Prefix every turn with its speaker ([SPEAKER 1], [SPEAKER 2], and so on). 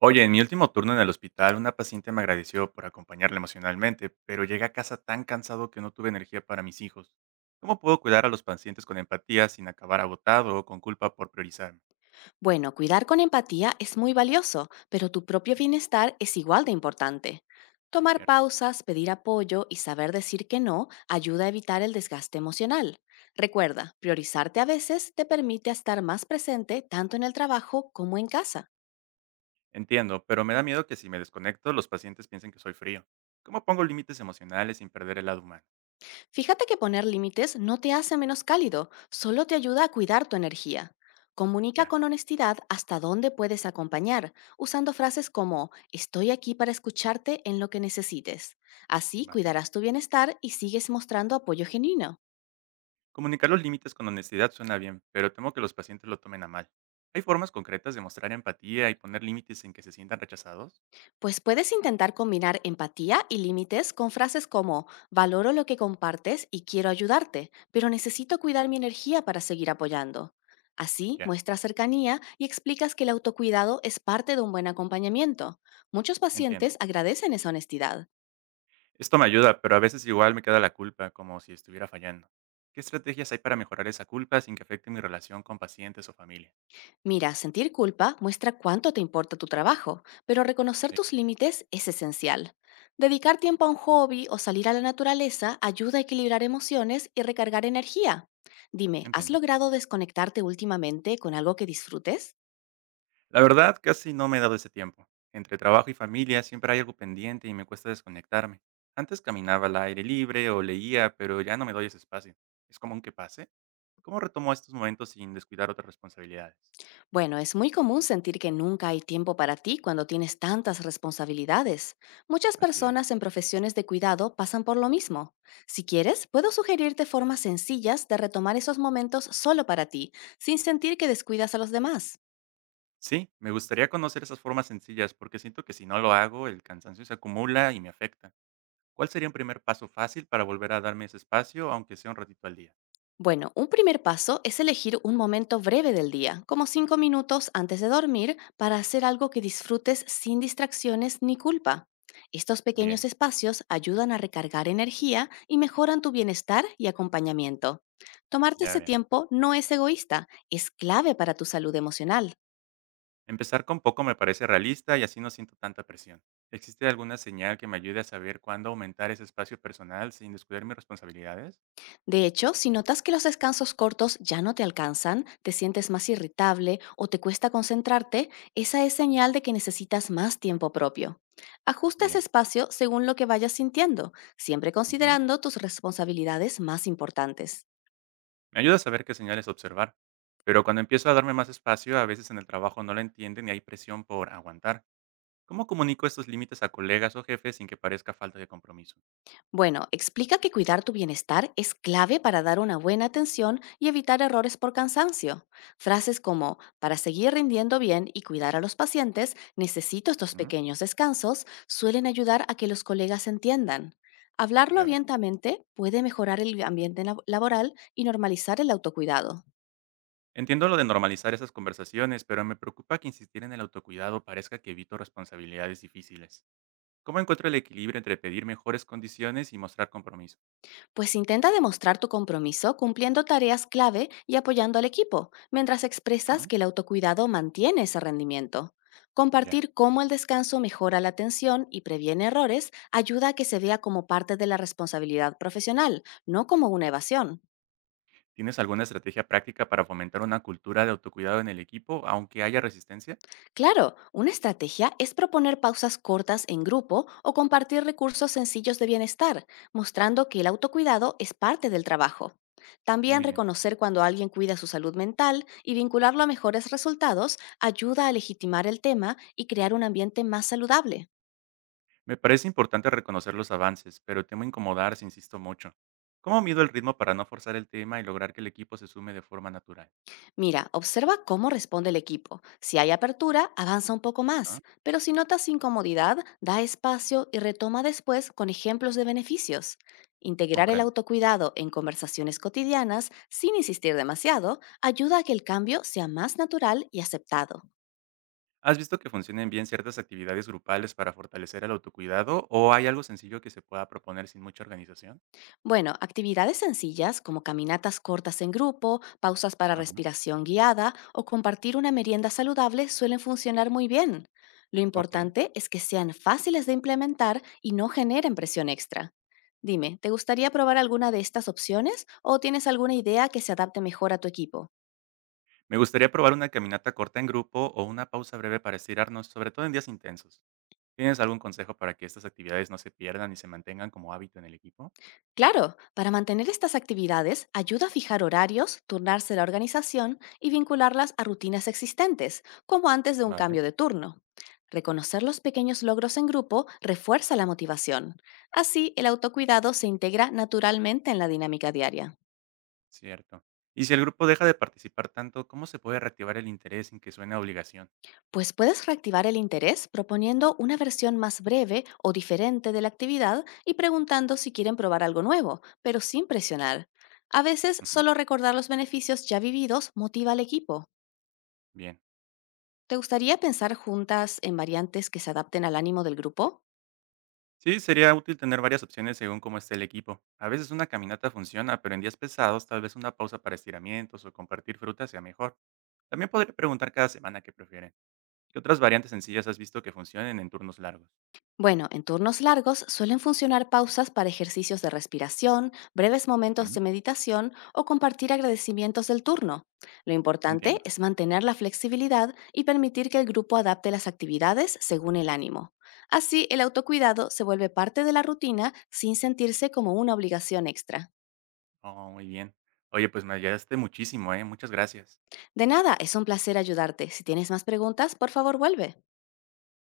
[SPEAKER 1] Oye, en mi último turno en el hospital, una paciente me agradeció por acompañarla emocionalmente, pero llegué a casa tan cansado que no tuve energía para mis hijos. ¿Cómo puedo cuidar a los pacientes con empatía sin acabar agotado o con culpa por priorizarme?
[SPEAKER 2] Bueno, cuidar con empatía es muy valioso, pero tu propio
[SPEAKER 1] Mm.
[SPEAKER 2] bienestar es igual de importante. Tomar
[SPEAKER 1] Cierto.
[SPEAKER 2] pausas, pedir apoyo y saber decir que no ayuda a evitar el desgaste emocional. Recuerda, priorizarte a veces te permite estar más presente tanto en el trabajo como en casa.
[SPEAKER 1] Entiendo, pero me da miedo que si me desconecto, los pacientes piensen que soy frío. ¿Cómo pongo límites emocionales sin perder el lado humano?
[SPEAKER 2] Fíjate que poner límites no te hace menos cálido, solo te ayuda a cuidar tu energía. Comunica
[SPEAKER 1] Ya,
[SPEAKER 2] con honestidad hasta dónde puedes acompañar, usando frases como estoy aquí para escucharte en lo que necesites. Así
[SPEAKER 1] vale.
[SPEAKER 2] cuidarás tu bienestar y sigues mostrando apoyo genuino.
[SPEAKER 1] Comunicar los límites con honestidad suena bien, pero temo que los pacientes lo tomen a mal. ¿Hay formas concretas de mostrar empatía y poner límites sin que se sientan rechazados?
[SPEAKER 2] Pues puedes intentar combinar empatía y límites con frases como valoro lo que compartes y quiero ayudarte, pero necesito cuidar mi energía para seguir apoyando. Así
[SPEAKER 1] Ya,
[SPEAKER 2] muestras cercanía y explicas que el autocuidado es parte de un buen acompañamiento. Muchos
[SPEAKER 1] entiendo.
[SPEAKER 2] pacientes agradecen esa honestidad.
[SPEAKER 1] Esto me ayuda, pero a veces igual me queda la culpa, como si estuviera fallando. ¿Qué estrategias hay para mejorar esa culpa sin que afecte mi relación con pacientes o familia?
[SPEAKER 2] Mira, sentir culpa muestra cuánto te importa tu trabajo, pero reconocer
[SPEAKER 1] Sí.
[SPEAKER 2] tus límites es esencial. Dedicar tiempo a un hobby o salir a la naturaleza ayuda a equilibrar emociones y recargar energía. Dime, ¿has
[SPEAKER 1] Entiendo.
[SPEAKER 2] logrado desconectarte últimamente con algo que disfrutes?
[SPEAKER 1] La verdad, casi no me he dado ese tiempo. Entre trabajo y familia siempre hay algo pendiente y me cuesta desconectarme. Antes caminaba al aire libre o leía, pero ya no me doy ese espacio. ¿Es común que pase? ¿Cómo retomo estos momentos sin descuidar otras responsabilidades?
[SPEAKER 2] Bueno, es muy común sentir que nunca hay tiempo para ti cuando tienes tantas responsabilidades. Muchas
[SPEAKER 1] Así
[SPEAKER 2] personas
[SPEAKER 1] es.
[SPEAKER 2] en profesiones de cuidado pasan por lo mismo. Si quieres, puedo sugerirte formas sencillas de retomar esos momentos solo para ti, sin sentir que descuidas a los demás.
[SPEAKER 1] Sí, me gustaría conocer esas formas sencillas porque siento que si no lo hago, el cansancio se acumula y me afecta. ¿Cuál sería un primer paso fácil para volver a darme ese espacio, aunque sea un ratito al día?
[SPEAKER 2] Bueno, un primer paso es elegir un momento breve del día, como 5 minutos antes de dormir, para hacer algo que disfrutes sin distracciones ni culpa. Estos pequeños
[SPEAKER 1] Bien,
[SPEAKER 2] espacios ayudan a recargar energía y mejoran tu bienestar y acompañamiento. Tomarte
[SPEAKER 1] ya
[SPEAKER 2] ese
[SPEAKER 1] veo.
[SPEAKER 2] tiempo no es egoísta, es clave para tu salud emocional.
[SPEAKER 1] Empezar con poco me parece realista y así no siento tanta presión. ¿Existe alguna señal que me ayude a saber cuándo aumentar ese espacio personal sin descuidar mis responsabilidades?
[SPEAKER 2] De hecho, si notas que los descansos cortos ya no te alcanzan, te sientes más irritable o te cuesta concentrarte, esa es señal de que necesitas más tiempo propio. Ajusta ese
[SPEAKER 1] Bien.
[SPEAKER 2] espacio según lo que vayas sintiendo, siempre
[SPEAKER 1] Ujú.
[SPEAKER 2] considerando tus responsabilidades más importantes.
[SPEAKER 1] Me ayuda a saber qué señales observar. Pero cuando empiezo a darme más espacio, a veces en el trabajo no lo entienden y hay presión por aguantar. ¿Cómo comunico estos límites a colegas o jefes sin que parezca falta de compromiso?
[SPEAKER 2] Bueno, explica que cuidar tu bienestar es clave para dar una buena atención y evitar errores por cansancio. Frases como, para seguir rindiendo bien y cuidar a los pacientes, necesito estos
[SPEAKER 1] Ujú,
[SPEAKER 2] pequeños descansos, suelen ayudar a que los colegas entiendan. Hablarlo
[SPEAKER 1] ya veo.
[SPEAKER 2] abiertamente puede mejorar el ambiente laboral y normalizar el autocuidado.
[SPEAKER 1] Entiendo lo de normalizar esas conversaciones, pero me preocupa que insistir en el autocuidado parezca que evito responsabilidades difíciles. ¿Cómo encuentro el equilibrio entre pedir mejores condiciones y mostrar compromiso?
[SPEAKER 2] Pues intenta demostrar tu compromiso cumpliendo tareas clave y apoyando al equipo, mientras expresas
[SPEAKER 1] Ujú,
[SPEAKER 2] que el autocuidado mantiene ese rendimiento.
[SPEAKER 1] ya.
[SPEAKER 2] Compartir cómo el descanso mejora la atención y previene errores ayuda a que se vea como parte de la responsabilidad profesional, no como una evasión.
[SPEAKER 1] ¿Tienes alguna estrategia práctica para fomentar una cultura de autocuidado en el equipo, aunque haya resistencia?
[SPEAKER 2] Claro, una estrategia es proponer pausas cortas en grupo o compartir recursos sencillos de bienestar, mostrando que el autocuidado es parte del trabajo. También
[SPEAKER 1] Muy bien.
[SPEAKER 2] reconocer cuando alguien cuida su salud mental y vincularlo a mejores resultados ayuda a legitimar el tema y crear un ambiente más saludable.
[SPEAKER 1] Me parece importante reconocer los avances, pero temo incomodar si insisto mucho. ¿Cómo mido el ritmo para no forzar el tema y lograr que el equipo se sume de forma natural?
[SPEAKER 2] Mira, observa cómo responde el equipo. Si hay apertura, avanza un poco
[SPEAKER 1] Ah,
[SPEAKER 2] más, pero si notas incomodidad, da espacio y retoma después con ejemplos de beneficios. Integrar el
[SPEAKER 1] comprendo.
[SPEAKER 2] autocuidado en conversaciones cotidianas, sin insistir demasiado, ayuda a que el cambio sea más natural y aceptado.
[SPEAKER 1] ¿Has visto que funcionen bien ciertas actividades grupales para fortalecer el autocuidado o hay algo sencillo que se pueda proponer sin mucha organización?
[SPEAKER 2] Bueno, actividades sencillas como caminatas cortas en grupo, pausas para
[SPEAKER 1] Ajá,
[SPEAKER 2] respiración guiada o compartir una merienda saludable suelen funcionar muy bien. Lo
[SPEAKER 1] ok.
[SPEAKER 2] importante es que sean fáciles de implementar y no generen presión extra. Dime, ¿te gustaría probar alguna de estas opciones o tienes alguna idea que se adapte mejor a tu equipo?
[SPEAKER 1] Me gustaría probar una caminata corta en grupo o una pausa breve para estirarnos, sobre todo en días intensos. ¿Tienes algún consejo para que estas actividades no se pierdan y se mantengan como hábito en el equipo?
[SPEAKER 2] Claro, para mantener estas actividades ayuda a fijar horarios, turnarse la organización y vincularlas a rutinas existentes, como antes de un
[SPEAKER 1] Vale,
[SPEAKER 2] cambio de turno. Reconocer los pequeños logros en grupo refuerza la motivación. Así, el autocuidado se integra naturalmente en la dinámica diaria.
[SPEAKER 1] cierto. Y si el grupo deja de participar tanto, ¿cómo se puede reactivar el interés sin que suene a obligación?
[SPEAKER 2] Pues puedes reactivar el interés proponiendo una versión más breve o diferente de la actividad y preguntando si quieren probar algo nuevo, pero sin presionar. A veces,
[SPEAKER 1] Ujú,
[SPEAKER 2] solo recordar los beneficios ya vividos motiva al equipo.
[SPEAKER 1] bien.
[SPEAKER 2] ¿Te gustaría pensar juntas en variantes que se adapten al ánimo del grupo?
[SPEAKER 1] Sí, sería útil tener varias opciones según cómo esté el equipo. A veces una caminata funciona, pero en días pesados tal vez una pausa para estiramientos o compartir fruta sea mejor. También podría preguntar cada semana qué prefieren. ¿Qué otras variantes sencillas has visto que funcionen en turnos largos?
[SPEAKER 2] Bueno, en turnos largos suelen funcionar pausas para ejercicios de respiración, breves momentos
[SPEAKER 1] Ujú,
[SPEAKER 2] de meditación o compartir agradecimientos del turno. Lo importante
[SPEAKER 1] entiendo.
[SPEAKER 2] es mantener la flexibilidad y permitir que el grupo adapte las actividades según el ánimo. Así, el autocuidado se vuelve parte de la rutina sin sentirse como una obligación extra.
[SPEAKER 1] Oh, muy bien. Oye, pues me ayudaste muchísimo, ¿eh? Muchas gracias.
[SPEAKER 2] De nada, es un placer ayudarte. Si tienes más preguntas, por favor vuelve.